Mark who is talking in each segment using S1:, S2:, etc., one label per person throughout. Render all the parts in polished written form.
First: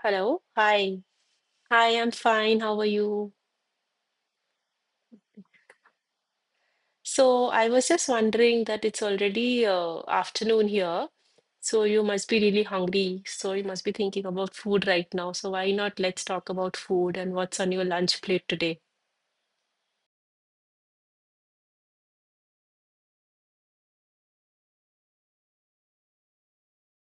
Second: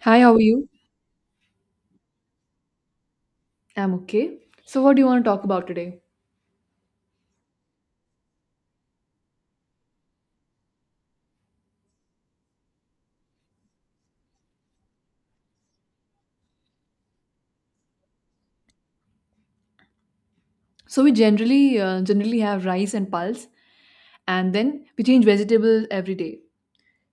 S1: Hi, how are
S2: Hello.
S1: you?
S2: Hi. Hi, I'm fine. How are you?
S1: I'm okay. So, what do you want to talk about today?
S2: So I was just wondering that it's already afternoon here, so you must be really hungry. So you must be thinking about food right now. So why not let's talk about food and what's on your lunch plate today?
S1: So, we generally generally have rice and pulse, and then we change vegetables every day.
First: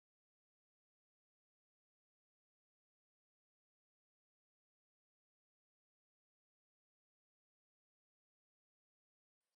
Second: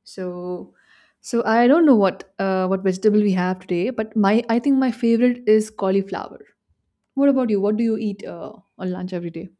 S1: So, so I don't know what vegetable we have today, but my I think my favorite is cauliflower. What about you? What do you eat on lunch every day?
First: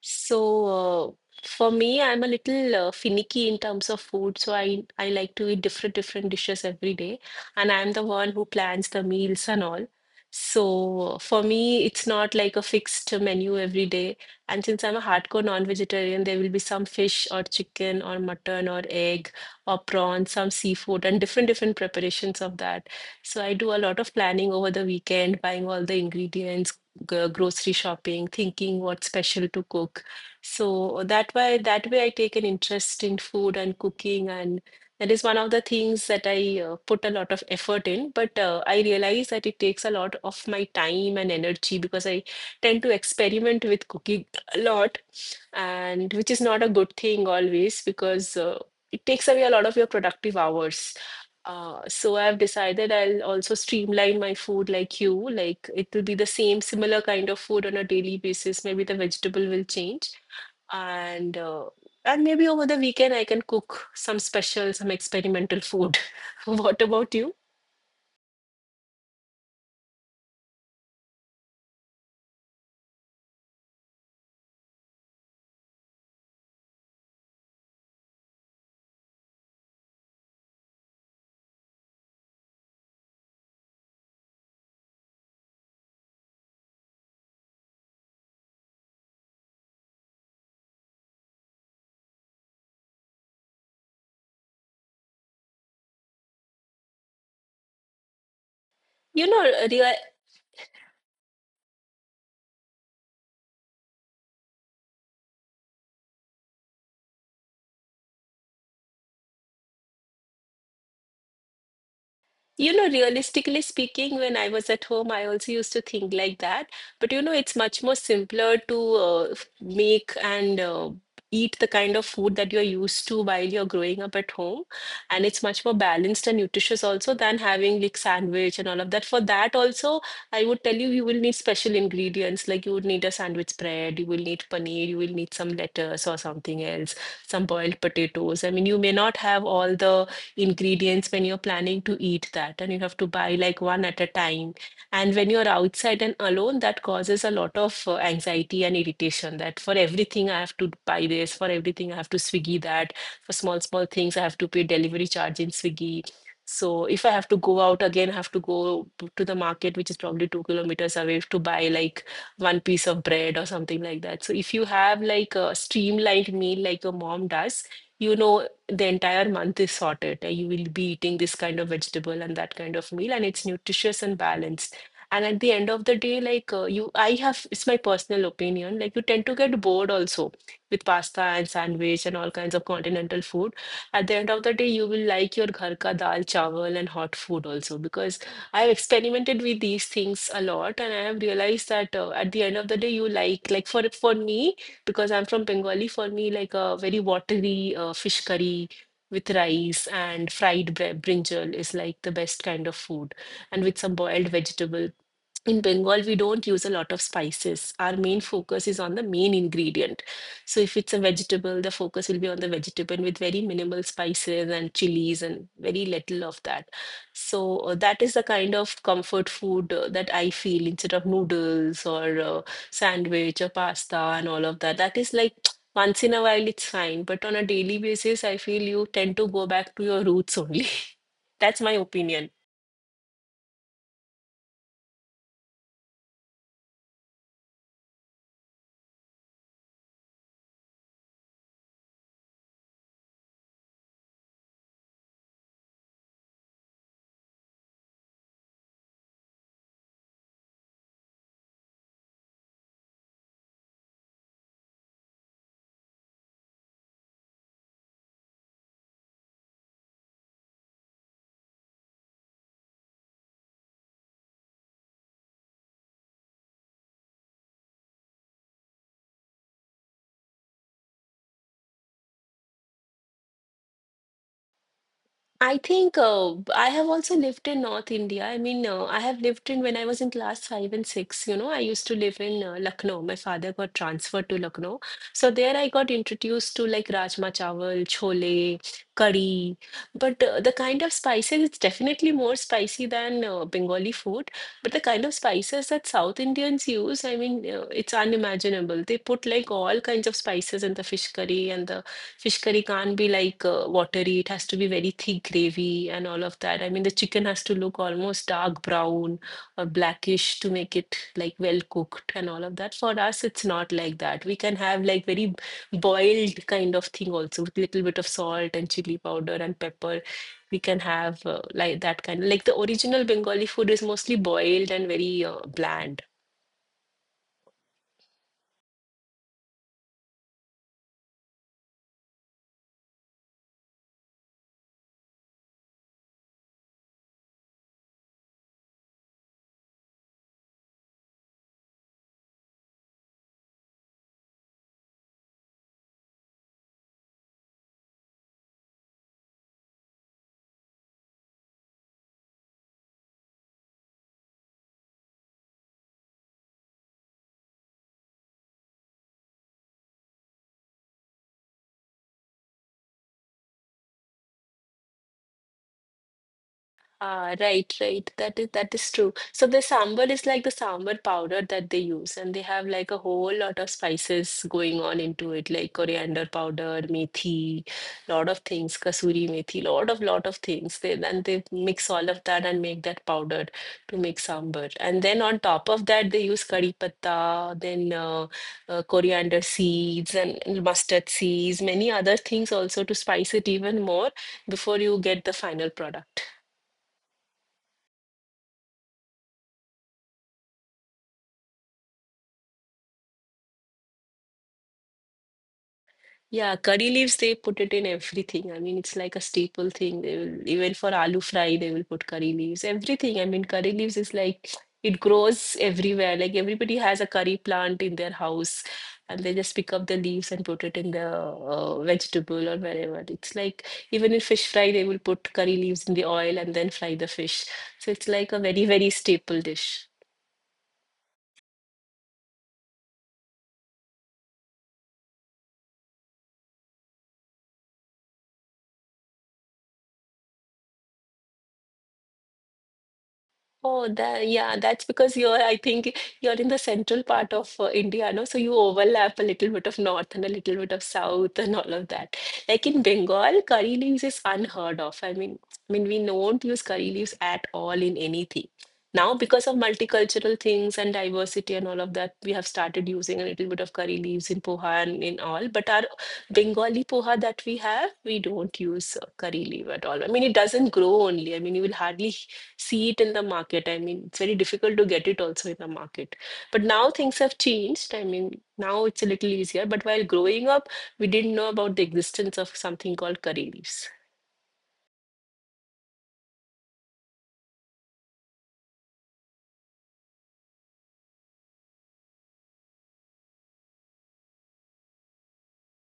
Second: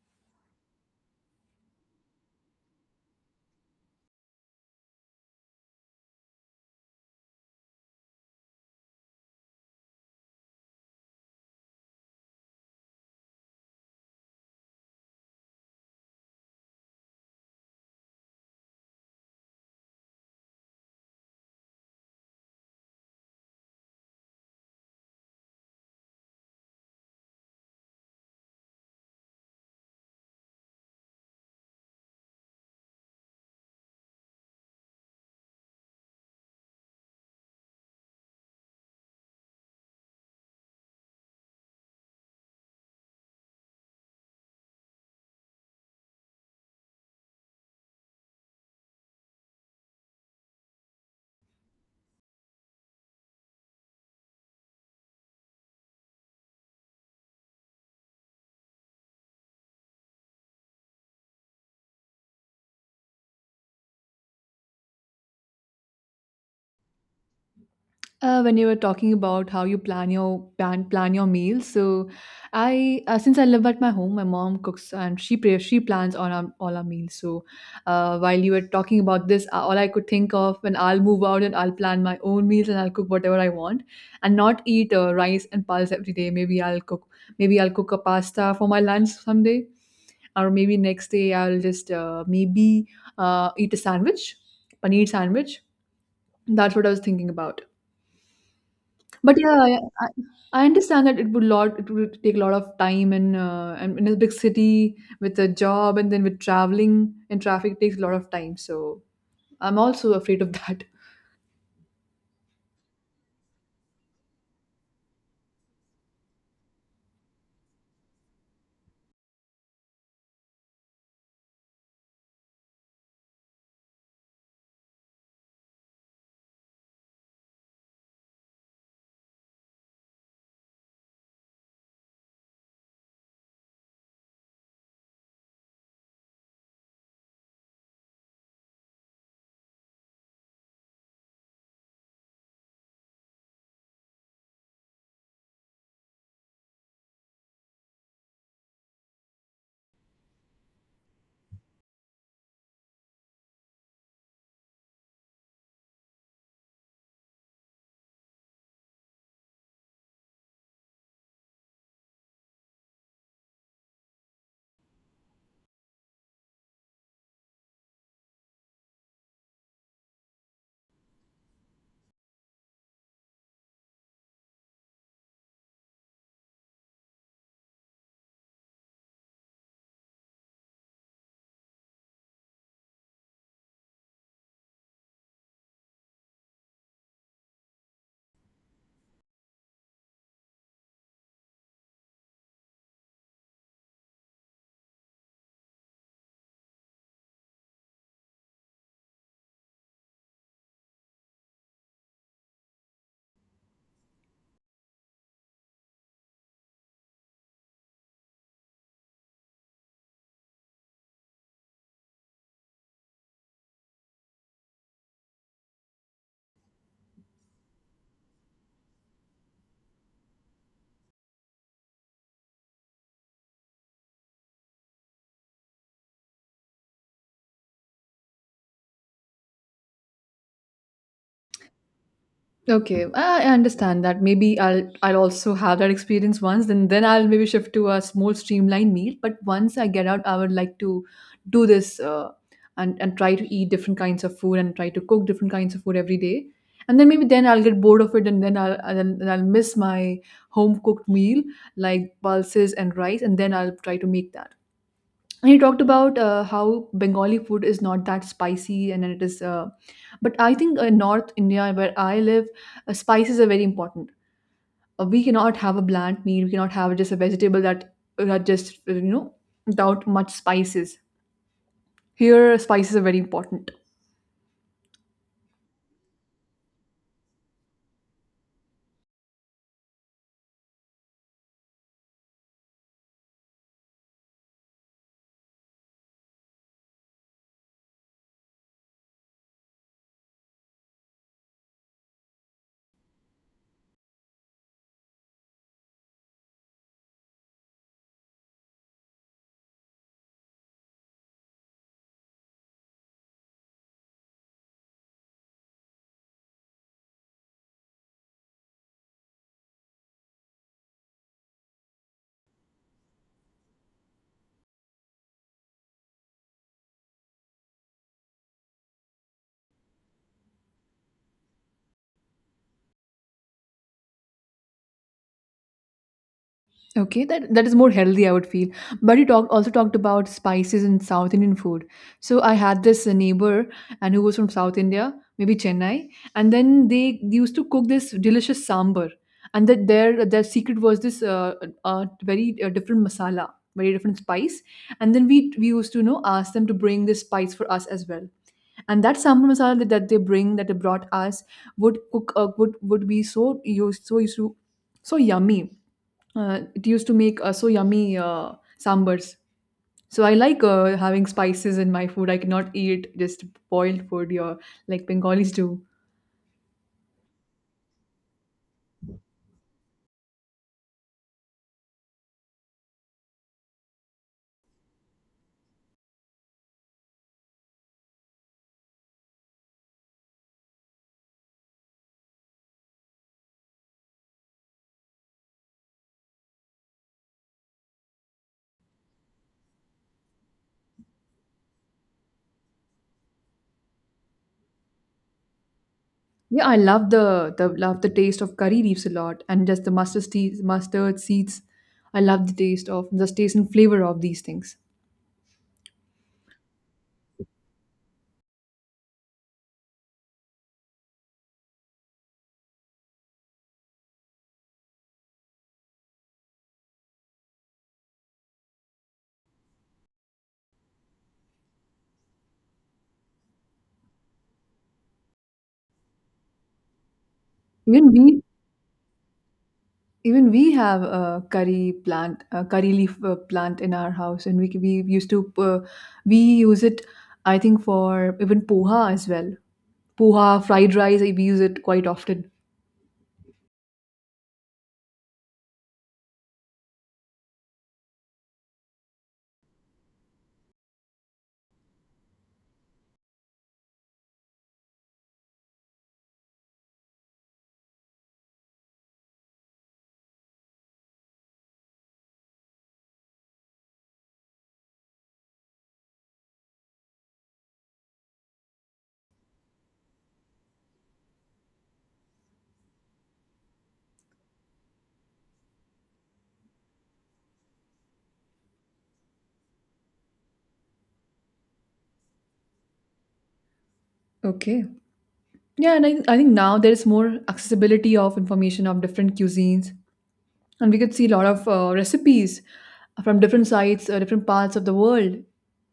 S2: So, for me, I'm a little finicky in terms of food, so I like to eat different different dishes every day, and I'm the one who plans the meals and all. So, for me, it's not like a fixed menu every day. And since I'm a hardcore non-vegetarian, there will be some fish or chicken or mutton or egg or prawn, some seafood, and different different preparations of that. So, I do a lot of planning over the weekend, buying all the ingredients, grocery shopping, thinking what special to cook. So that way, I take an interest in food and cooking, and that is one of the things that I put a lot of effort in. But I realize that it takes a lot of my time and energy because I tend to experiment with cooking a lot, and which is not a good thing always because it takes away a lot of your productive hours. So I've decided I'll also streamline my food like you. Like it will be the same, similar kind of food on a daily basis. Maybe the vegetable will change, and uh, and maybe over the weekend I can cook some special, some experimental food. What about you?
S1: When you were talking about how you plan your meals, so I since I live at my home, my mom cooks and she plans on our all our meals. So while you were talking about this, all I could think of when I'll move out and I'll plan my own meals and I'll cook whatever I want and not eat rice and pulse every day. Maybe I'll cook a pasta for my lunch someday, or maybe next day I'll just maybe eat a sandwich, paneer sandwich. That's what I was thinking about.
S2: You
S1: But
S2: know,
S1: yeah, yeah,
S2: Ria.
S1: I understand that it would take a lot of time and in a big city with a job and then with traveling and traffic takes a lot of time. So I'm also afraid of that.
S2: You know, realistically speaking, when I was at home, I also used to think like that. But you know, it's much more simpler to make and eat the kind of food that you're used to while you're growing up at home. And it's much more balanced and nutritious also than having like sandwich and all of that. For that also, I would tell you, you will need special ingredients. Like you would need a sandwich bread, you will need paneer, you will need some lettuce or something else, some boiled potatoes. I mean, you may not have all the ingredients when you're planning to eat that and you have to buy like one at a time, and when you're outside and alone, that causes a lot of anxiety and irritation that for everything I have to buy this, for everything I have to Swiggy that, for small small things I have to pay delivery charge in Swiggy. So if I have to go out again, I have to go to the market, which is probably 2 kilometers away, to buy like one piece of bread or something like that. So if you have like a streamlined meal like your mom does, you know the entire month is sorted. You will be eating this kind of vegetable and that kind of meal, and it's nutritious and balanced. And at the end of the day, like it's my personal opinion, like you tend to get bored also with pasta and sandwich and all kinds of continental food. At the end of the day, you will like your ghar ka dal, chawal, and hot food also because I have experimented with these things a lot, and I have realized that at the end of the day, you like for me because I'm from Bengali. For me, like a very watery fish curry with rice and fried brinjal is like the best kind of food, and with some boiled vegetable. In Bengal, we don't use a lot of spices. Our main focus is on the main ingredient. So, if it's a vegetable, the focus will be on the vegetable with very minimal spices and chilies and very little of that. So, that is the kind of comfort food that I feel instead of noodles or sandwich or pasta and all of that. That is like once in a while, it's fine. But on a daily basis, I feel you tend to go back to your roots only. That's my opinion.
S1: Okay, I understand that. Maybe I'll also have that experience once, then I'll maybe shift to a small streamlined meal. But once I get out, I would like to do this and try to eat different kinds of food and try to cook different kinds of food every day. And then maybe then I'll get bored of it, and then I'll miss my home cooked meal like pulses and rice, and then I'll try to make that. He talked about how Bengali food is not that spicy and it is but I think North India where I live, spices are very important. Uh, we cannot have a bland meal. We cannot have just a vegetable that just you know, without much spices. Here spices are very important.
S2: I think I have also lived in North India. I mean, I have lived in when I was in class 5 and 6. You know, I used to live in Lucknow. My father got transferred to Lucknow. So there I got introduced to like rajma chawal, chole, curry. But the kind of spices, it's definitely more spicy than Bengali food. But the kind of spices that South Indians use, I mean, it's unimaginable. They put like all kinds of spices in the fish curry, and the fish curry can't be like watery. It has to be very thick gravy and all of that. I mean, the chicken has to look almost dark brown or blackish to make it like well cooked and all of that. For us, it's not like that. We can have like very boiled kind of thing also with little bit of salt and chili powder and pepper. We can have like that kind, like the original Bengali food is mostly boiled and very bland.
S1: Okay, that is more healthy, I would feel. But you talked also talked about spices in South Indian food. So I had this neighbor and who was from South India, maybe Chennai, and then they used to cook this delicious sambar, and that their secret was this uh, very different masala, very different spice, and then we used to, you know, ask them to bring this spice for us as well. And that sambar masala that they brought us would cook, would be so used to so yummy. Uh, it used to make so yummy sambars. So I like having spices in my food. I cannot eat just boiled food. Or like Bengalis do.
S2: Ah, right, right. That is true. So the sambar is like the sambar powder that they use, and they have like a whole lot of spices going on into it, like coriander powder, methi, lot of things, kasuri methi, lot of things. They then they mix all of that and make that powder to make sambar. And then on top of that, they use kari patta, then coriander seeds and mustard seeds, many other things also to spice it even more before you get the final product.
S1: Yeah, I love the taste of curry leaves a lot, and just the mustard seeds. I love the taste and flavor of these things.
S2: Yeah, curry leaves, they put it in everything. I mean, it's like a staple thing. They will, even for aloo fry, they will put curry leaves. Everything. I mean, curry leaves is like, it grows everywhere. Like everybody has a curry plant in their house, and they just pick up the leaves and put it in the vegetable or wherever. It's like even in fish fry, they will put curry leaves in the oil and then fry the fish. So it's
S1: Even
S2: like a
S1: bean
S2: very, very staple dish.
S1: Even we have a curry plant, a curry leaf plant in our house, and we used to uh, we use it, I think, for even poha as well. Poha, fried rice, we use it quite often.
S2: Oh, that, yeah, that's because I think you're in the central part of India, no? So you overlap a little bit of north and a little bit of south and all of that. Like in Bengal, curry leaves is unheard of. I mean, we don't use curry leaves at all in anything. Now, because of multicultural things and diversity and all of that, we have started using a little bit of curry leaves in poha and in all. But our Bengali poha that we have, we don't use curry leaf at all. I mean, it doesn't grow only. I mean, you will hardly see it in the market. I mean, it's very difficult to get it also in the market. But now things have changed. I mean, now it's a little easier. But while growing up, we didn't know about the existence of something called curry leaves.
S1: Okay. Yeah, and I think now there's more accessibility of information of different cuisines, and we could see a lot of recipes from different sites, different parts of the world,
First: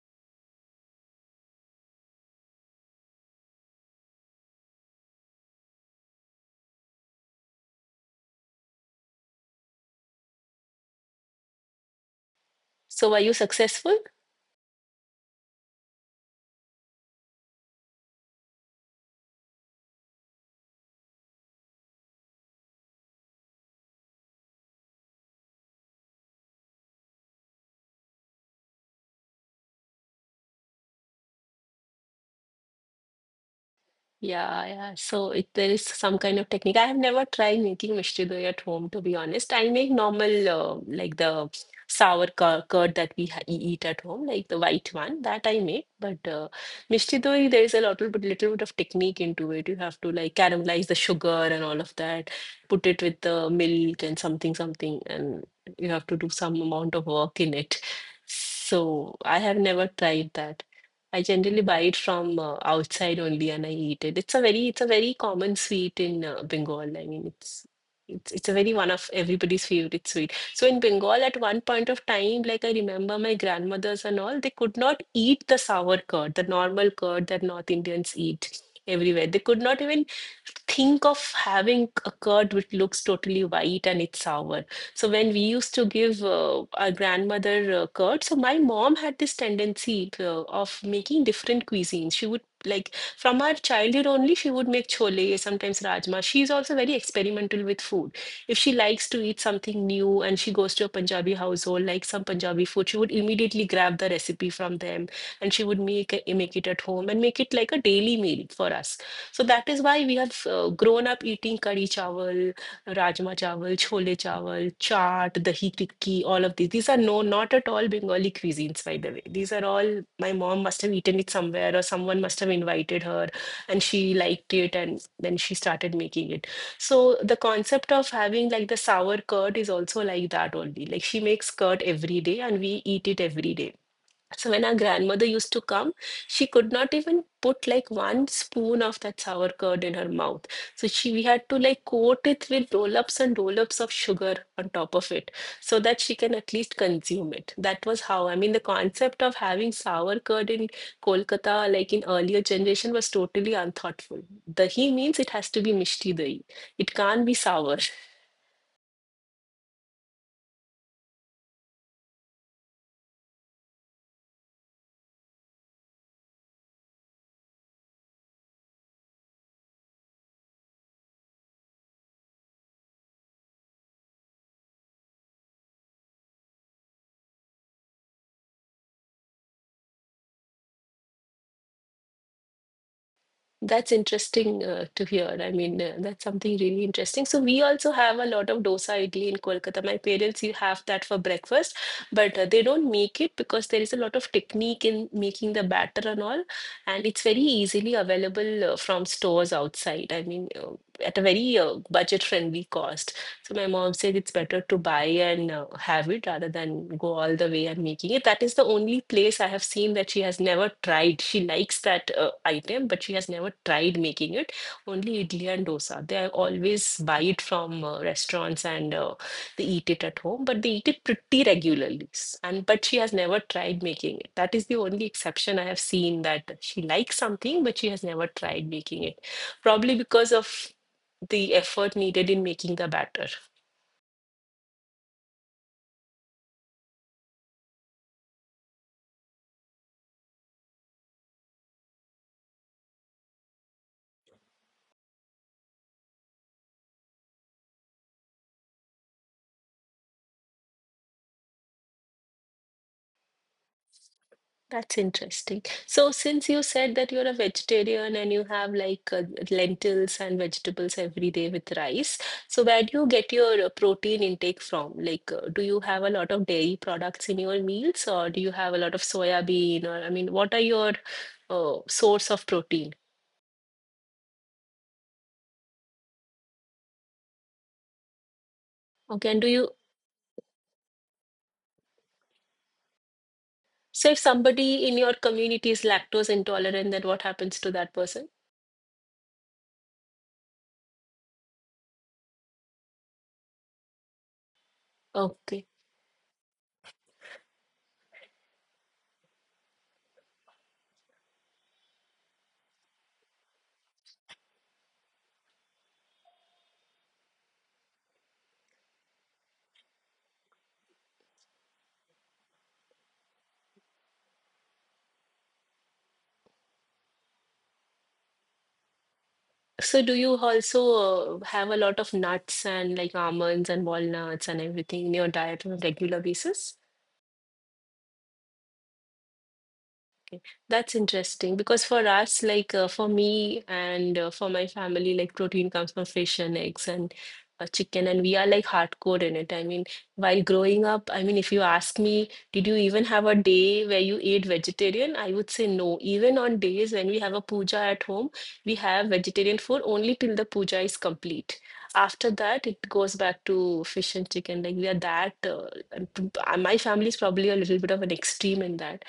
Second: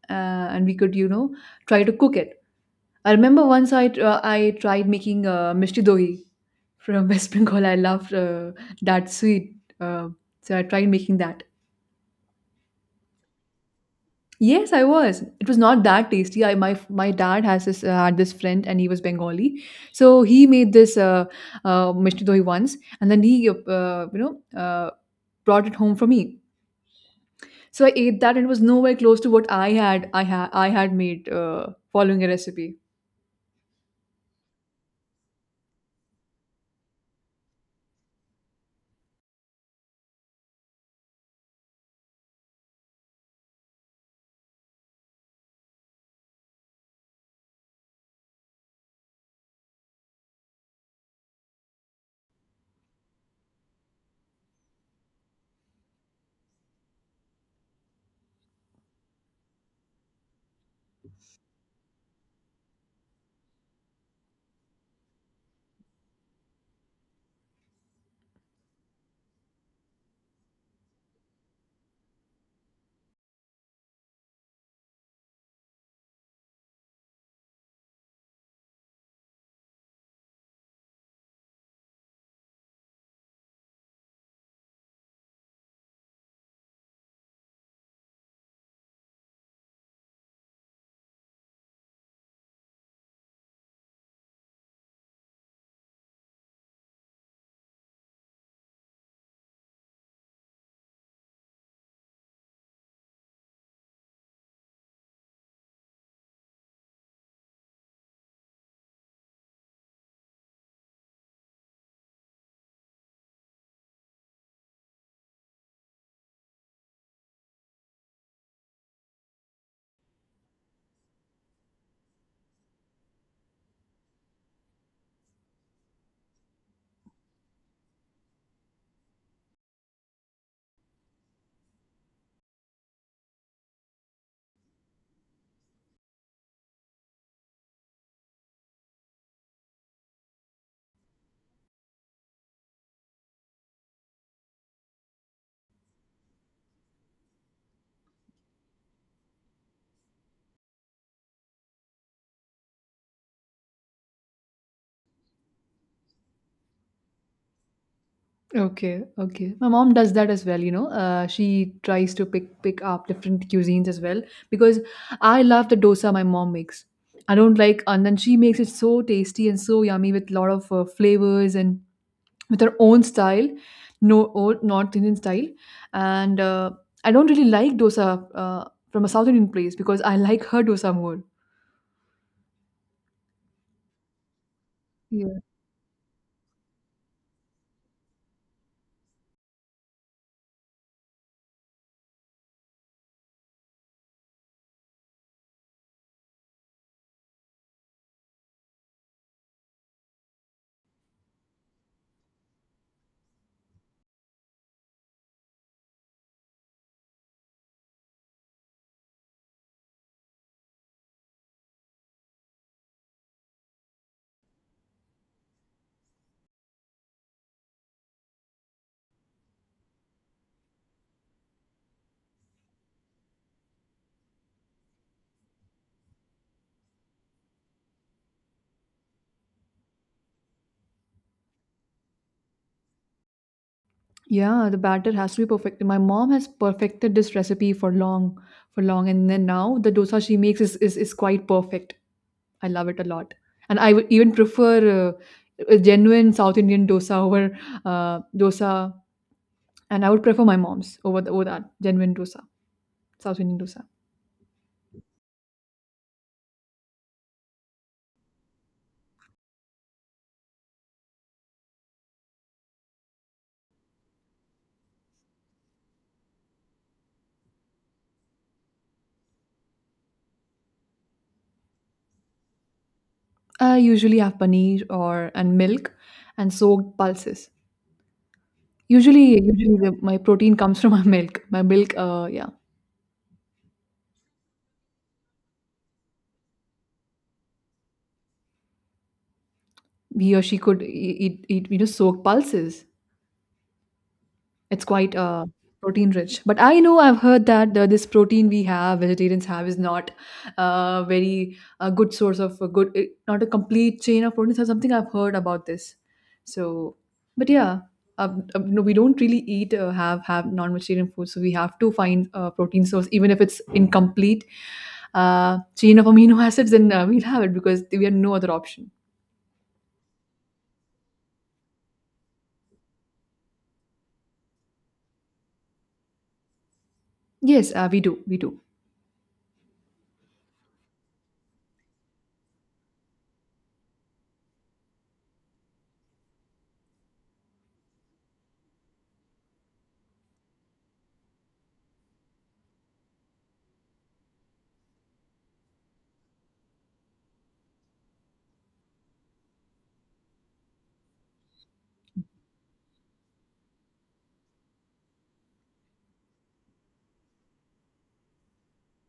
S1: and we could, you know, try to cook it. I remember once I tried making mishti dohi from West Bengal. I loved that sweet, so I tried making that.
S2: So, were you successful?
S1: Yes, I was. It was not that tasty. I my My dad has this had this friend and he was Bengali, so he made this mishti dohi once, and then he, you know, uh, brought it home for me. So I ate that and it was nowhere close to what I had made following a recipe.
S2: Yeah, yeah. So if there is some kind of technique, I have never tried making mishti doi at home, to be honest. I make normal, like the sour curd that we eat at home, like the white one that I make. But mishti doi, there is a little bit of technique into it. You have to like caramelize the sugar and all of that, put it with the milk and something, something, and you have to do some amount of work in it. So I have never tried that. I generally buy it from outside only and I eat it. It's a very common sweet in Bengal. I mean, it's a very one of everybody's favorite sweet. So in Bengal, at one point of time, like I remember my grandmothers and all, they could not eat the sour curd, the normal curd that North Indians eat everywhere. They could not even think of having a curd which looks totally white and it's sour. So when we used to give our grandmother curd, so my mom had this tendency of making different cuisines. She would, like, from our childhood only, she would make chole, sometimes rajma. She's also very experimental with food. If she likes to eat something new and she goes to a Punjabi household, like some Punjabi food, she would immediately grab the recipe from them and she would make it at home and make it like a daily meal for us. So that is why we have grown up eating curry chawal, rajma chawal, chole chawal, chaat, dahi tikki, all of these. These are not at all Bengali cuisines, by the way. These are all my mom must have eaten it somewhere, or someone must have invited her, and she liked it, and then she started making it. So the concept of having like the sour curd is also like that only. Like she makes curd every day, and we eat it every day. So when our grandmother used to come, she could not even put like one spoon of that sour curd in her mouth. So she we had to like coat it with roll-ups and roll-ups of sugar on top of it so that she can at least consume it. That was how, I mean, the concept of having sour curd in Kolkata, like in earlier generation, was totally unthoughtful. Dahi means it has to be mishti dahi. It can't be sour.
S1: Okay, okay. My mom does that as well, you know. She tries to pick up different cuisines as well because I love the dosa my mom makes. I don't like, and then she makes it so tasty and so yummy with a lot of flavors and with her own style, no old North Indian style. And I don't really like dosa uh, from a South Indian place because I like her dosa more.
S2: That's interesting to hear. I mean, that's something really interesting. So we also have a lot of dosa idli in Kolkata. My parents, you have that for breakfast, but they don't make it because there is a lot of technique in making the batter and all, and it's very easily available from stores outside. I mean, at a very budget-friendly cost. So my mom said it's better to buy and have it rather than go all the way and making it. That is the only place I have seen that she has never tried. She likes that item, but she has never tried making it. Only idli and dosa. They are always buy it from restaurants and they eat it at home, but they eat it pretty regularly. S- And but she has never tried making it. That is the only exception I have seen that she likes something, but she has never tried making it. Probably because of the effort needed in making the batter.
S1: Yeah, the batter has to be perfected. My mom has perfected this recipe for long, and then now the dosa she makes is quite perfect. I love it a lot, and I would even prefer a genuine South Indian dosa over dosa, and I would prefer my mom's over over that genuine dosa, South Indian dosa.
S2: That's interesting. So, since you said that you're a vegetarian and you have like lentils and vegetables every day with rice, so where do you get your protein intake from? Like, do you have a lot of dairy products in your meals, or do you have a lot of soya bean? Or, I mean, what are your source of protein?
S1: I usually have paneer or and milk, and soaked pulses.
S2: Okay, and
S1: Usually,
S2: do you,
S1: usually the, my protein comes from my milk. My milk, yeah.
S2: say if somebody in your community is lactose intolerant, then what happens to that person?
S1: He or she could eat you know, soaked pulses. It's quite
S2: Okay.
S1: protein rich. But I know I've heard that this protein we have, vegetarians have, is not a good source of not a complete chain of proteins or something. I've heard about this. So, but yeah, no, we don't really eat have non-vegetarian food, so we have to find a protein source, even if it's incomplete chain of amino acids. Then we'll have it because we have no other option.
S2: So do you also have a lot of nuts and like almonds and walnuts and everything in your diet on a regular basis?
S1: Yes, we do. We do.
S2: That's interesting because for us, like for me and for my family, like protein comes from fish and eggs and chicken, and we are like hardcore in it. I mean, while growing up, I mean, if you ask me, did you even have a day where you ate vegetarian? I would say no. Even on days when we have a puja at home, we have vegetarian food only till the puja is complete. After that, it goes back to fish and chicken. Like we are that, and my family is probably a little bit of an extreme in that.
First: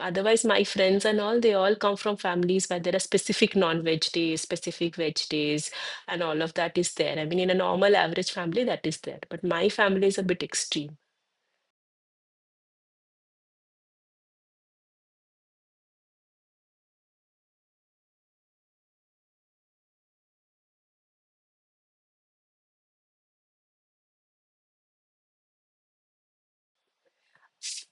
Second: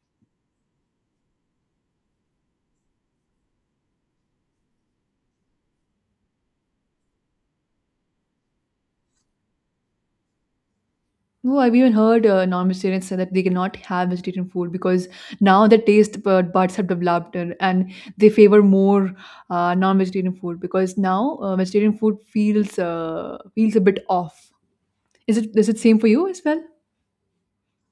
S2: Otherwise, my friends and all, they all come from families where there are specific non-veg days, specific veg days, and all of that is there. I mean, in a normal average family, that is there. But my family is a bit extreme.
S1: No, I've even heard non-vegetarians say that they cannot have vegetarian food because now the buds have developed and they favor more non-vegetarian food because now vegetarian food feels a bit off. Is it same for you as well?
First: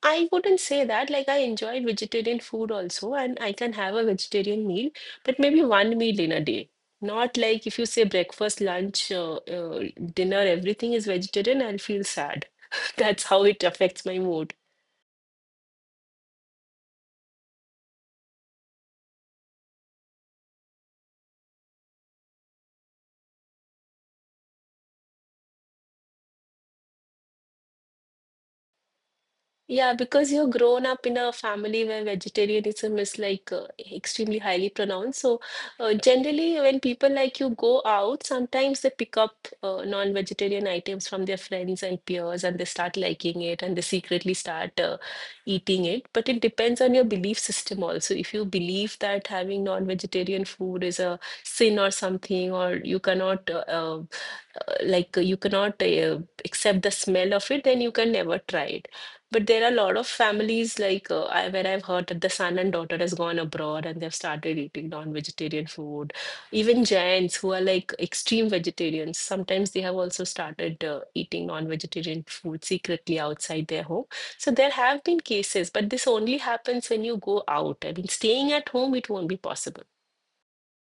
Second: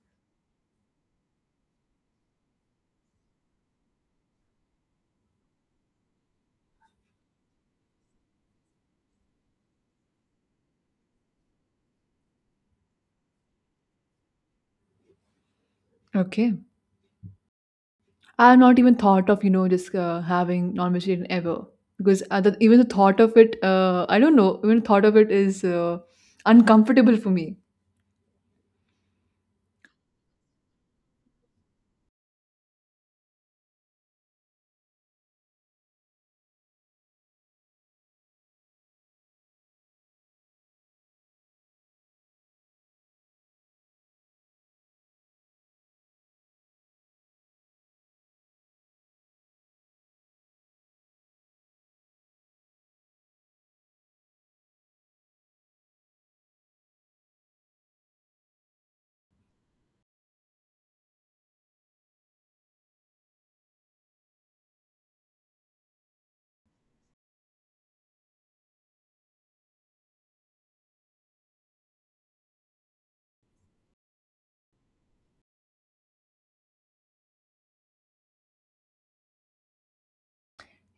S2: I wouldn't say that. Like, I enjoy vegetarian food also, and I can have a vegetarian meal, but maybe one meal in a day. Not like if you say breakfast, lunch, dinner, everything is vegetarian, I'll feel sad. That's how it affects my mood.
S1: Okay, I've not even thought of, you know, just having non-vegetarian ever because even the thought of it, I don't know, even the thought of it is uncomfortable for me.
S2: Yeah, because you're grown up in a family where vegetarianism is like extremely highly pronounced. So, generally, when people like you go out, sometimes they pick up non-vegetarian items from their friends and peers and they start liking it and they secretly start eating it. But it depends on your belief system also. If you believe that having non-vegetarian food is a sin or something, or you cannot like you cannot accept the smell of it, then you can never try it. But there are a lot of families like where I've heard that the son and daughter has gone abroad and they've started eating non-vegetarian food. Even Jains who are like extreme vegetarians, sometimes they have also started eating non-vegetarian food secretly outside their home. So there have been cases, but this only happens when you go out. I mean, staying at home, it won't be possible.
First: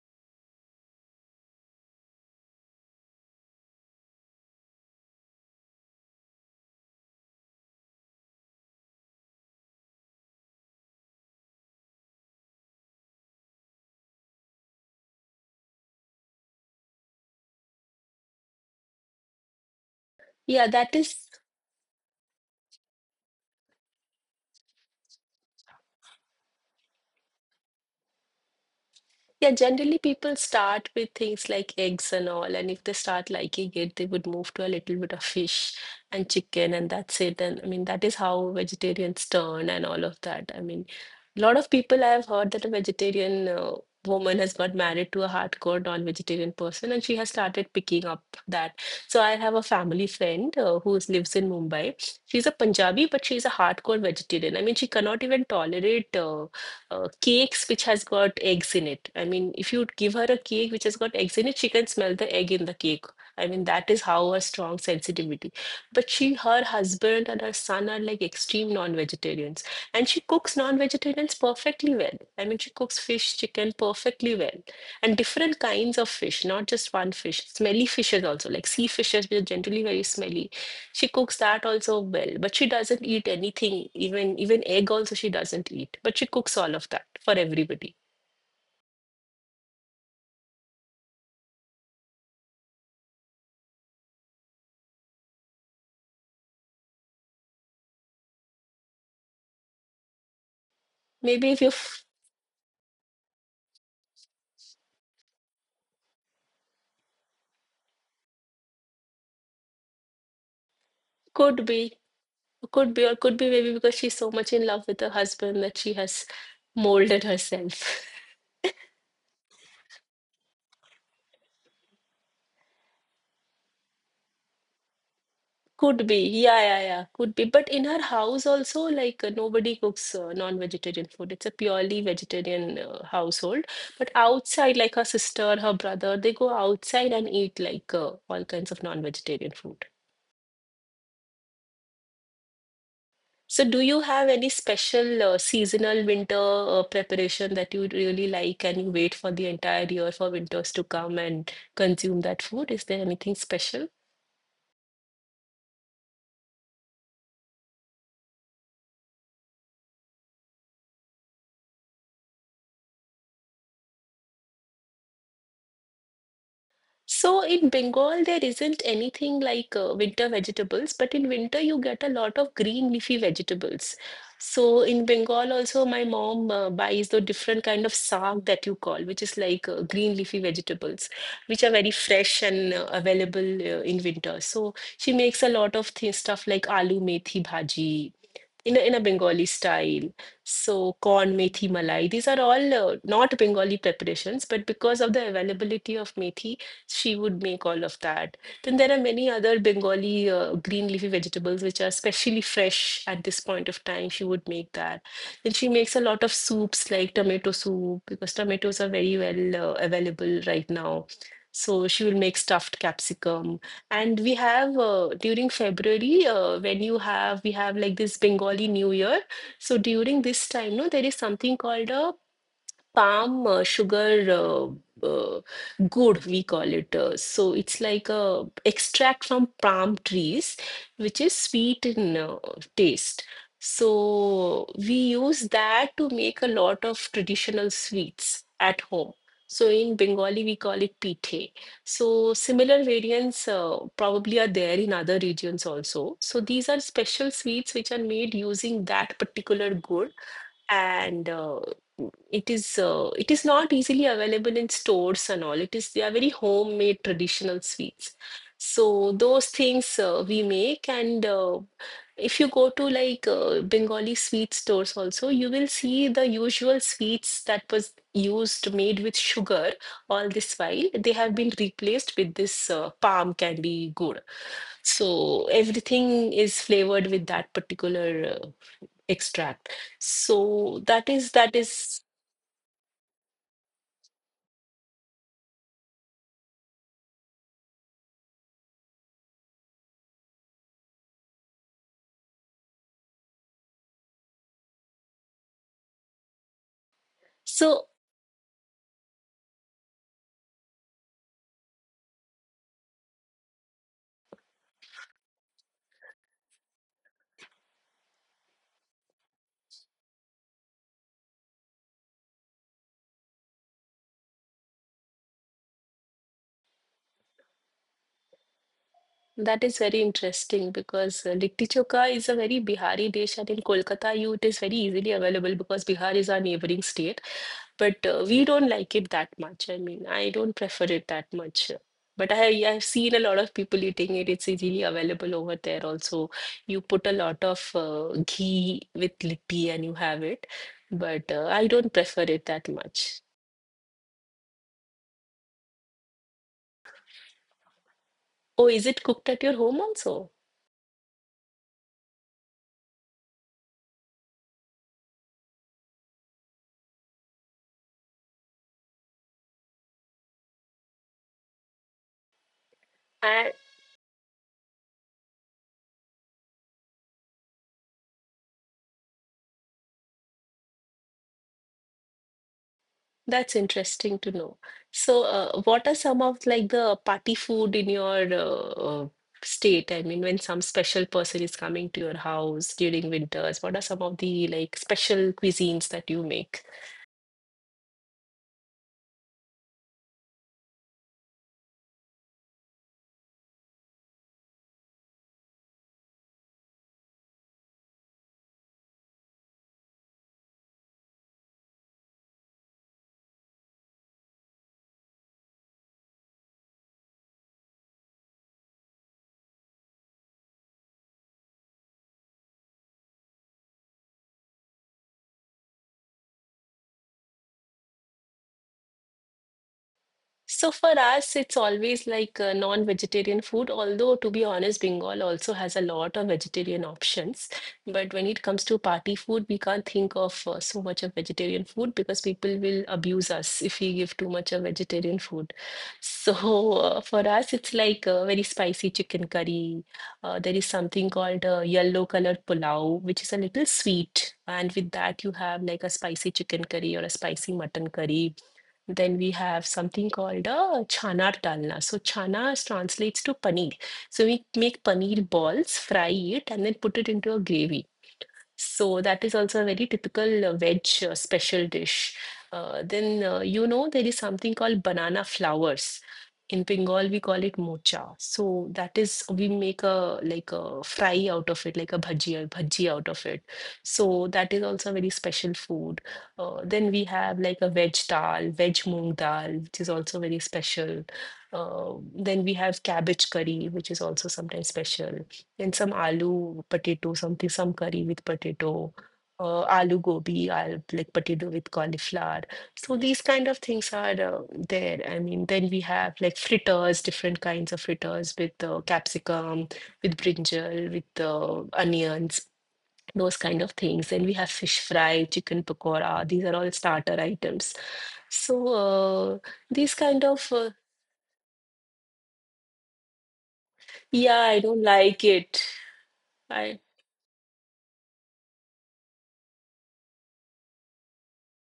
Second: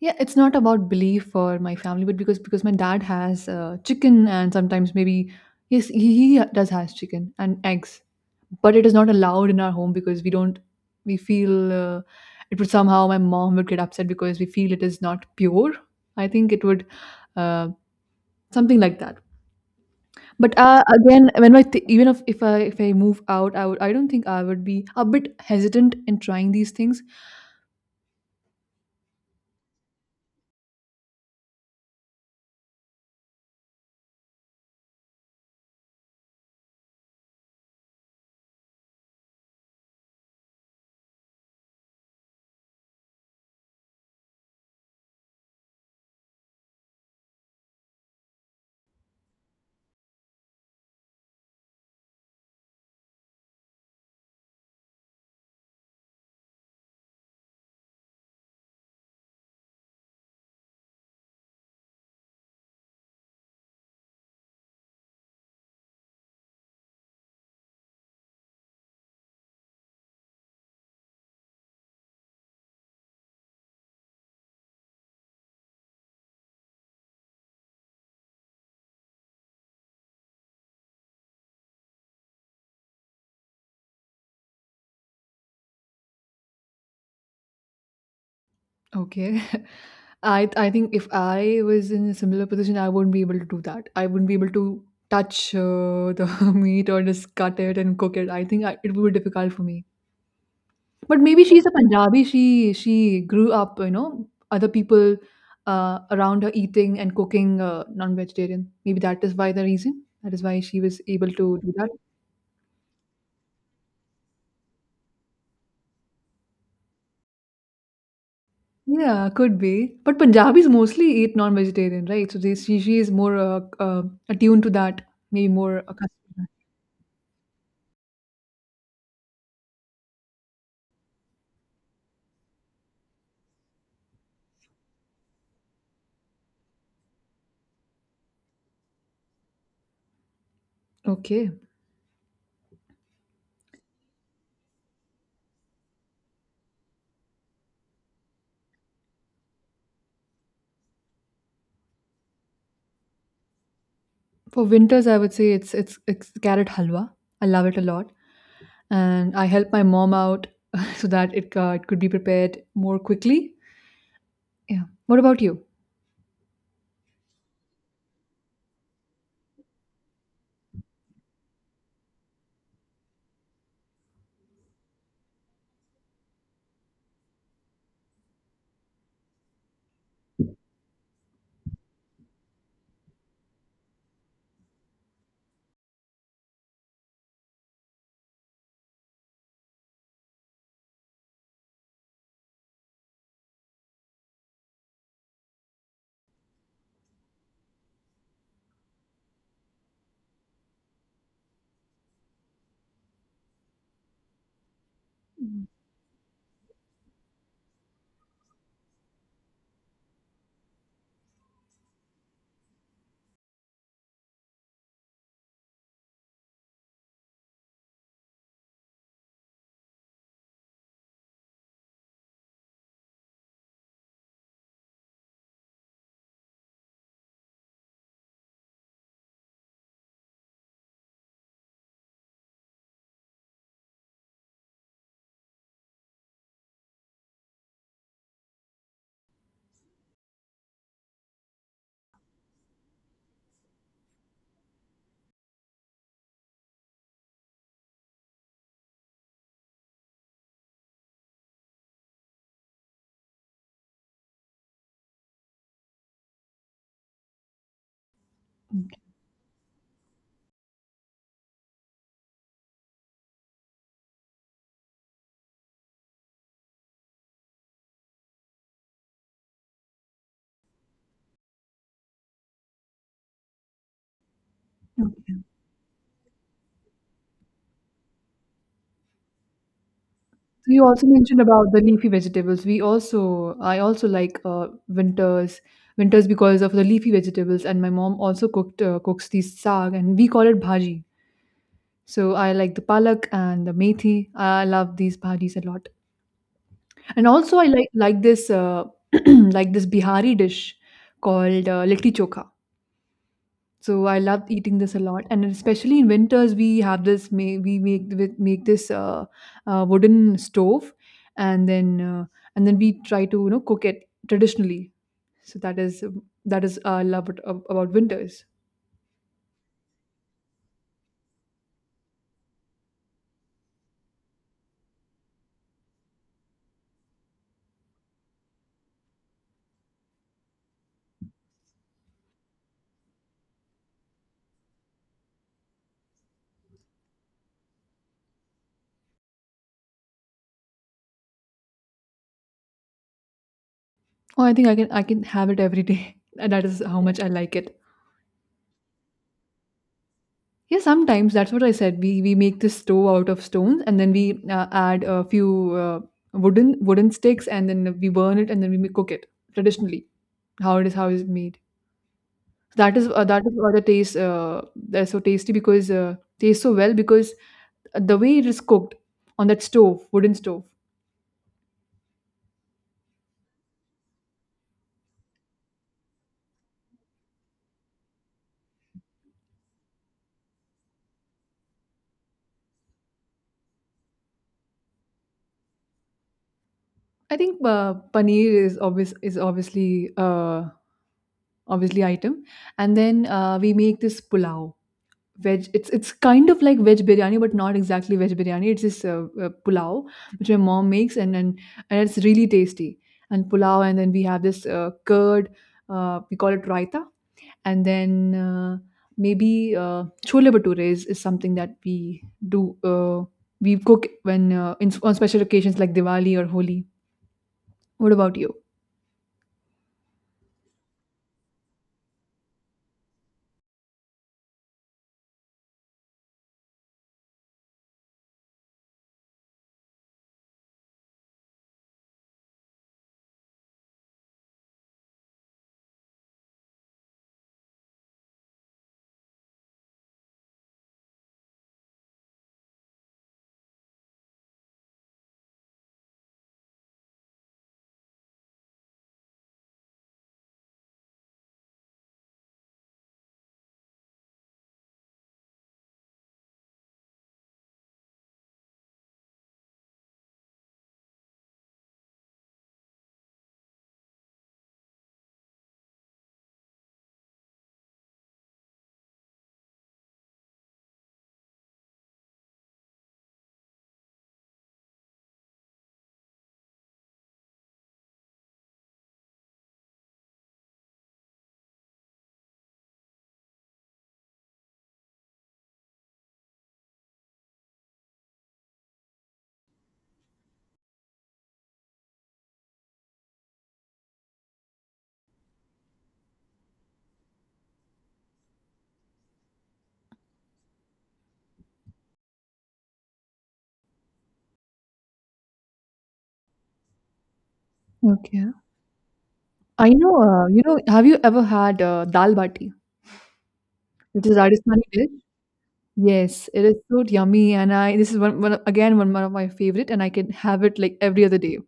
S1: Yeah, it's not about belief for my family, but because my dad has chicken and sometimes maybe yes he does has chicken and eggs, but it is not allowed in our home because we don't we feel it would somehow my mom would get upset because we feel it is not pure. I think it would uh, something like that. But
S2: Yeah, that is
S1: again, even if I move out, I would, I don't think I would be a bit hesitant in trying these things.
S2: Yeah, generally people start with things like eggs and all, and if they start liking it, they would move to a little bit of fish and chicken, and that's it. And I mean, that is how vegetarians turn and all of that. I mean, a lot of people I have heard that a vegetarian woman has got married to a hardcore non-vegetarian person, and she has started picking up that. So I have a family friend who lives in Mumbai. She's a Punjabi, but she's a hardcore vegetarian. I mean, she cannot even tolerate. Cakes which has got eggs in it. I mean, if you give her a cake which has got eggs in it, she can smell the egg in the cake. I mean, that is how her strong sensitivity. But her husband and her son are like extreme non-vegetarians. And she cooks non-vegetarians perfectly well. I mean, she cooks fish, chicken perfectly well. And different kinds of fish, not just one fish. Smelly fishes also, like sea fishes, which are generally very smelly, she cooks that also well, but she doesn't eat anything, even egg also she doesn't eat. But she cooks all of that for everybody.
S1: Okay. I think if I was in a similar position, I wouldn't be able to do that. I wouldn't be able to touch the meat or just cut it and cook it. I think it would be difficult for me. But maybe
S2: Maybe if
S1: she's
S2: you
S1: a
S2: f-
S1: Punjabi. She grew up, you know, other people around her eating and cooking non-vegetarian. Maybe that is why the reason. That is why she was able to
S2: Could
S1: do that.
S2: be, could be, or could be maybe because she's so much in love with her husband that she has molded herself.
S1: Yeah, could be. But Punjabis mostly eat non-vegetarian, right? So they, she is more uh, attuned to that. Maybe more
S2: Could be,
S1: accustomed.
S2: yeah, yeah, yeah, could be. But in her house also, like nobody cooks non-vegetarian food. It's a purely vegetarian household. But outside, like her sister, her brother, they go outside and eat like all kinds of non-vegetarian food.
S1: Okay.
S2: So, do you have any special seasonal winter preparation that you really like and you wait for the entire year for winters to come and consume that food? Is there anything special?
S1: For winters, I would say it's it's carrot halwa. I love it a lot, and I help my mom out so that it could be prepared more quickly. Yeah. What about you?
S2: So in Bengal, there isn't anything like winter vegetables, but in winter you get a lot of green leafy vegetables. So in Bengal also, my mom buys the different kind of saag that you call, which is like green leafy vegetables, which are very fresh and available in winter. So she makes a lot of th stuff like aloo methi bhaji in a Bengali style. So corn, methi, malai, these are all not Bengali preparations, but because of the availability of methi, she would make all of that. Then there are many other Bengali green leafy vegetables which are specially fresh at this point of time. She would make that. Then
S1: Mm.
S2: she makes a lot of soups like tomato soup because tomatoes are very well available right now. So she will make stuffed capsicum and we have during February, when you have we have like this Bengali New Year. So during this time, no, there is something called a palm sugar uh, good we call it so it's like a extract from palm trees which is sweet in taste, so we use that to make a lot of traditional sweets at home. So in Bengali we call it pithe, so similar variants probably are there in other regions also. So these are special sweets which are made using that particular good, and it is not easily available in stores and all. It is They are very homemade traditional sweets. So those things we make, and if you go to like Bengali sweet stores also, you will see the usual sweets that was used made with sugar all this while. They have been replaced with this palm candy gourd.
S1: Okay.
S2: So everything is flavored with that particular. Extract.
S1: So
S2: so
S1: you also
S2: that is
S1: mentioned
S2: that is
S1: about the leafy vegetables. We also I also like winters because of the leafy vegetables, and my mom also cooked cooks these saag, and we call it bhaji. So I like the palak and the methi. I love these bhajis a lot. And also, I
S2: so
S1: like this like this Bihari dish called litti chokha. So I love eating this a lot, and especially in winters, we have this. We make this wooden stove, and then we try to, you know, cook it traditionally. So that is love about winters.
S2: that is very interesting because litti chokha is a very bihari dish, and in kolkata you it is very easily available because bihar is our neighboring state. But we don't like it that much. I mean, I don't prefer it that much, but I've seen a lot of people eating it. It's easily available over there also. You put a lot of ghee with litti and you have it, but I don't prefer it that much.
S1: Oh, I think I can have it every day. And that is how much I like it.
S2: Oh, is it cooked at your home also?
S1: Yeah, sometimes that's what I said. We make this stove out of stones, and then we add a few uh, wooden sticks, and then we burn it, and then we cook it traditionally. How it is, how it's made? That is
S2: And
S1: why the taste that's so tasty because tastes so well because the way it is cooked on that stove, wooden stove.
S2: that's interesting to know. So, what are some of like the party food in your uh, state? I mean, when some special person is coming to your house during winters, what are some of the like special cuisines that you make?
S1: I think paneer is obviously item, and then we make this pulao veg it's kind of like veg biryani but not exactly veg biryani. It's this pulao which my mom makes and it's really tasty. And pulao, and then we have this curd, we call it raita. And then uh, maybe chole bhature is something that we do, uh, we cook when on special occasions like Diwali or Holi. What about you?
S2: So for us, it's always like non-vegetarian food, although to be honest, Bengal also has a lot of vegetarian options. But when it comes to party food, we can't think of so much of vegetarian food because people will abuse us if we give too much of vegetarian food. So for us, it's like a very spicy chicken curry. There is something called yellow colored pulao, which is a little sweet. And with that, you have like a spicy chicken curry or a spicy mutton curry. Then we have something called a chana dalna. So chana translates to paneer. So we make paneer balls, fry it, and then put it into a gravy. So that is also a very typical veg special dish. Then there is something called banana flowers. In Bengal, we call it mocha. So that is we make a like a fry out of it, like a bhaji out of it. So that is also a very special food. Then we have like a veg dal, veg moong dal, which is also very special. Then we have cabbage curry, which is also sometimes special, and some aloo potato, something, some curry with potato, aloo gobi, al like potato with cauliflower. So these kind of things are there. I mean, then we have like fritters, different kinds of fritters with capsicum, with brinjal, with onions. Those kind of things. Then we have fish fry, chicken pakora. These are all starter items.
S1: Okay.
S2: So
S1: i
S2: these
S1: know
S2: kind
S1: uh,
S2: of
S1: you know have you ever had dal bati? It is
S2: yeah, I don't
S1: Rajasthani dish?
S2: like it.
S1: Yes, it is
S2: I
S1: so yummy, and I this is one, one of- again one, one of my favorite, and I can have it like every other day.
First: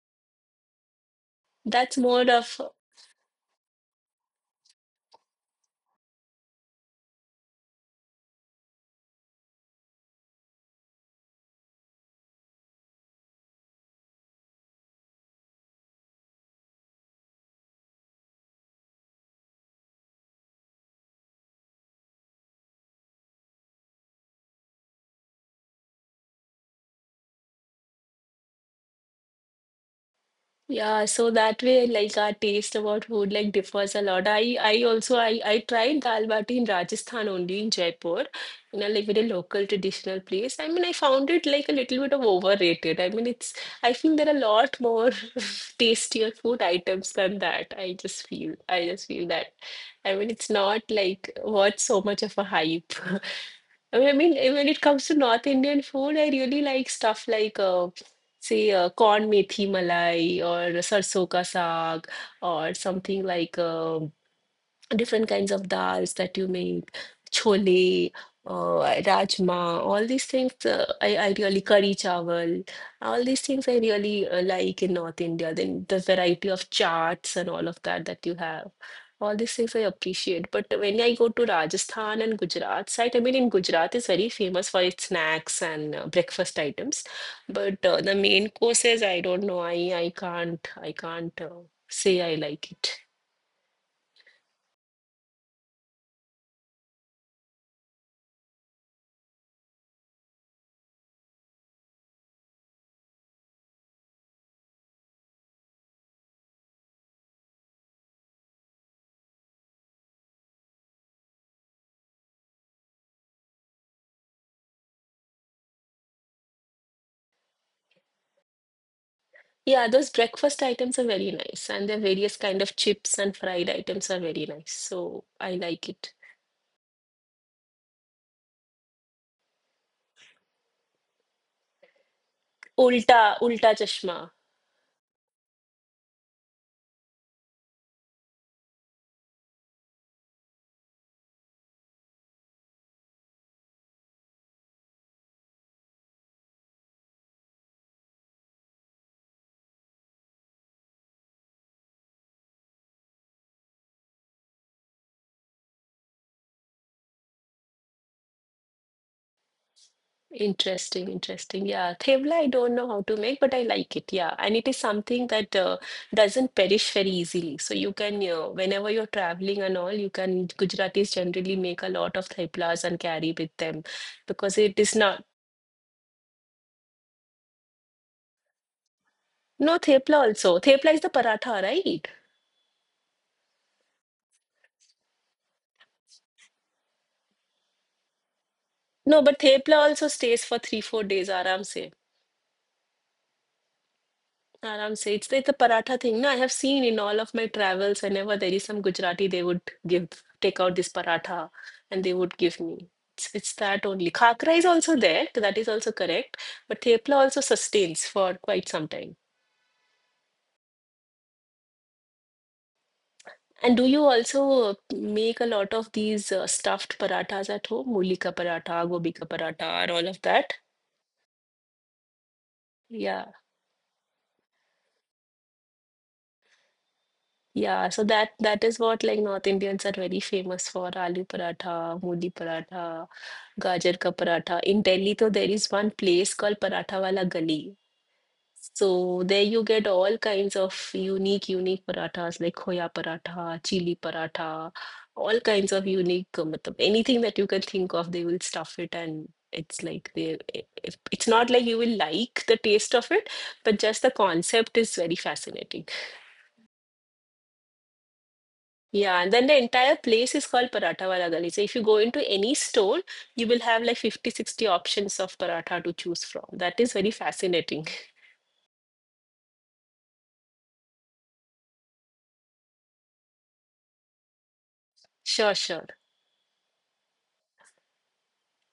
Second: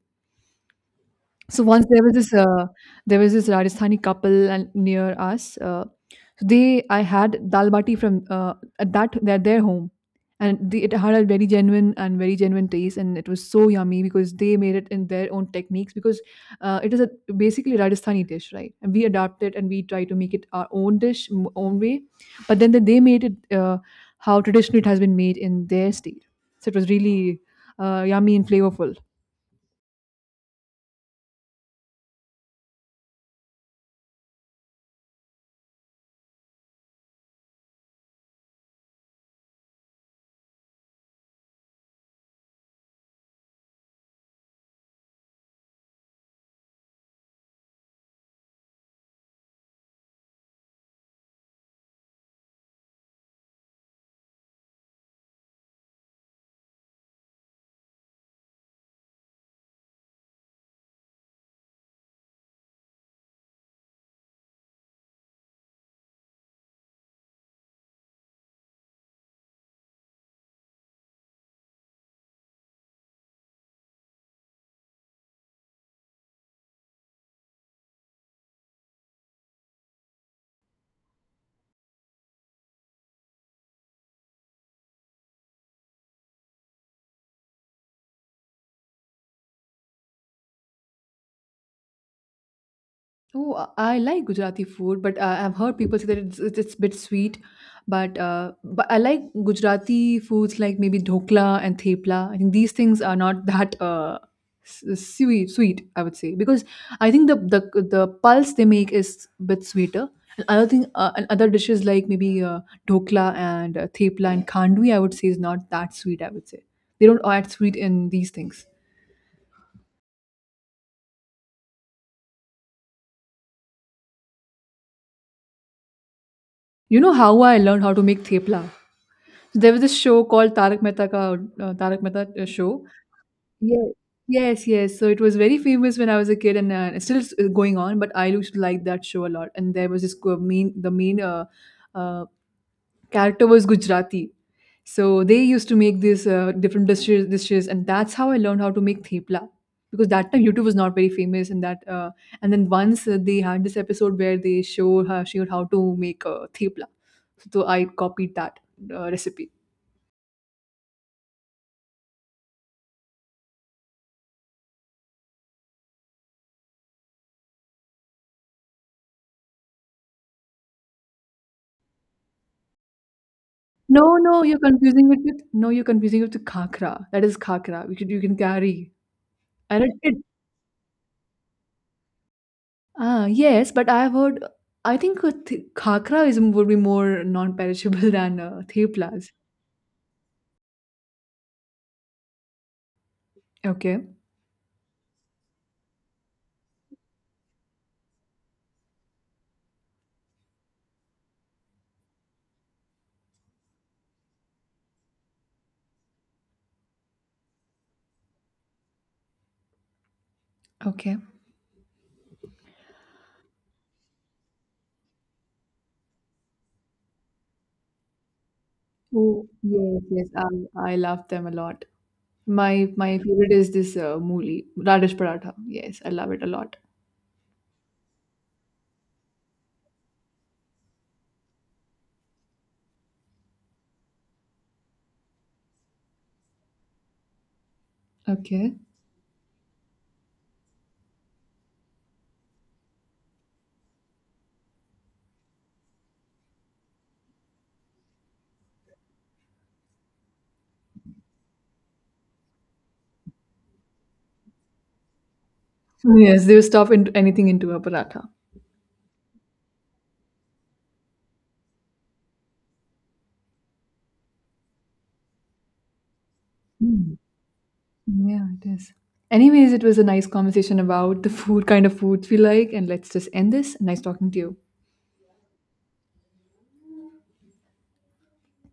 S1: So once
S2: That's
S1: there was
S2: more of.
S1: this Rajasthani couple and near us. So, They I had dal bati from at that at their home, and it had a very genuine and very genuine taste, and it was so yummy because they made it in their own techniques, because it is a basically Rajasthani dish, right? And we adapt it and we try to make it our own dish, own way, but then they made it how traditionally it has been made in their state. So it was really yummy and flavorful.
S2: Yeah, so that way, like our taste about food like differs a lot. I also I tried dal bati in Rajasthan only in Jaipur, in a like very local traditional place. I mean, I found it like a little bit of overrated. I mean, it's I feel there are a lot more tastier food items than that. I just feel that. I mean, it's not like worth so much of a hype. I mean, when it comes to North Indian food, I really like stuff like, say, corn methi malai or sarson ka saag, or something like different kinds of dals that you make, chole, rajma, all these things I really curry chawal, all these things I really like in North India. Then the variety of charts and all of that that you have. All these things I appreciate. But when I go to Rajasthan and Gujarat side, I mean, in Gujarat is very famous for its snacks and breakfast items. But the main courses, I don't know. I can't say I like it.
S1: Oh, I like Gujarati food, but I've heard people say that it's a bit sweet. But I like Gujarati foods like maybe dhokla and thepla. I think these things are not that sweet. Sweet, I would say, because I think the pulse they make is a bit sweeter. And other thing, and other dishes like maybe dhokla and thepla and khandvi, I would say is not that sweet. I would say they don't add sweet in these things.
S2: Yeah, those breakfast items are very nice, and the various kind of chips and fried items are very nice. So I like it.
S1: You know how I learned how to make thepla? There was this show called Tarak Mehta Show.
S2: Ulta, ulta
S1: Yeah.
S2: chashma.
S1: Yes, yes. So it was very famous when I was a kid, and going on. But I used to like that show a lot. And there was this main uh, character was Gujarati, so they used to make these dishes, and that's how I learned how to make thepla. Because that time YouTube was not very famous, and that and then once they had this episode where they showed how to make thepla, so I copied that recipe.
S2: Interesting, interesting. Yeah, thevla I don't know how to make, but I like it. Yeah, and it is something that doesn't perish very easily. So you can, whenever you're traveling and all, you can Gujaratis generally make a lot of theplas and carry with them
S1: No, no,
S2: because
S1: you're
S2: it is
S1: confusing it
S2: not.
S1: with No, you're confusing it with khakra. That is khakra, which you can carry.
S2: No,
S1: And it
S2: thepla also. Thepla is the paratha, right?
S1: ah yes, but I've heard. I think a khakra is would be more non-perishable than
S2: No,
S1: theplas.
S2: but thepla also stays for three, 4 days, aram se.
S1: Okay,
S2: Aram say it's like the paratha thing. No, I have seen in all of my travels, whenever there is some Gujarati, they would give take out this paratha and they would give me. It's that only. Khakra is also there, that is also correct. But thepla also sustains for quite some time.
S1: okay.
S2: And do you also make a lot of these stuffed parathas at home? Muli ka paratha, gobi ka
S1: Oh
S2: paratha, and
S1: yes,
S2: all of
S1: yes. I
S2: that?
S1: I love them a lot. My
S2: Yeah.
S1: favorite is this mooli radish paratha. Yes, I love it a lot.
S2: Yeah, so that is what like North Indians are very famous for aloo paratha, muli paratha, gajar ka paratha. In Delhi, though, there is one place called Paratha Wala Gali.
S1: Okay.
S2: So there you get all kinds of unique, unique parathas like khoya paratha, chili paratha, all kinds of unique, matlab, anything that you can think of, they will stuff it and it's like they I- if- it's not like you will like the taste of it, but just the concept is very fascinating.
S1: Yes, they will stuff into anything into a paratha.
S2: Yeah, and then the entire place is called Paratha Wala Gali. So if you go into any store, you will have like 50, 60 options of paratha to choose from. That is very fascinating.
S1: Yeah, it is. Anyways, it was a nice conversation about the food, kind of foods we like, and let's just end this. Nice talking to you.
S2: Sure, sure.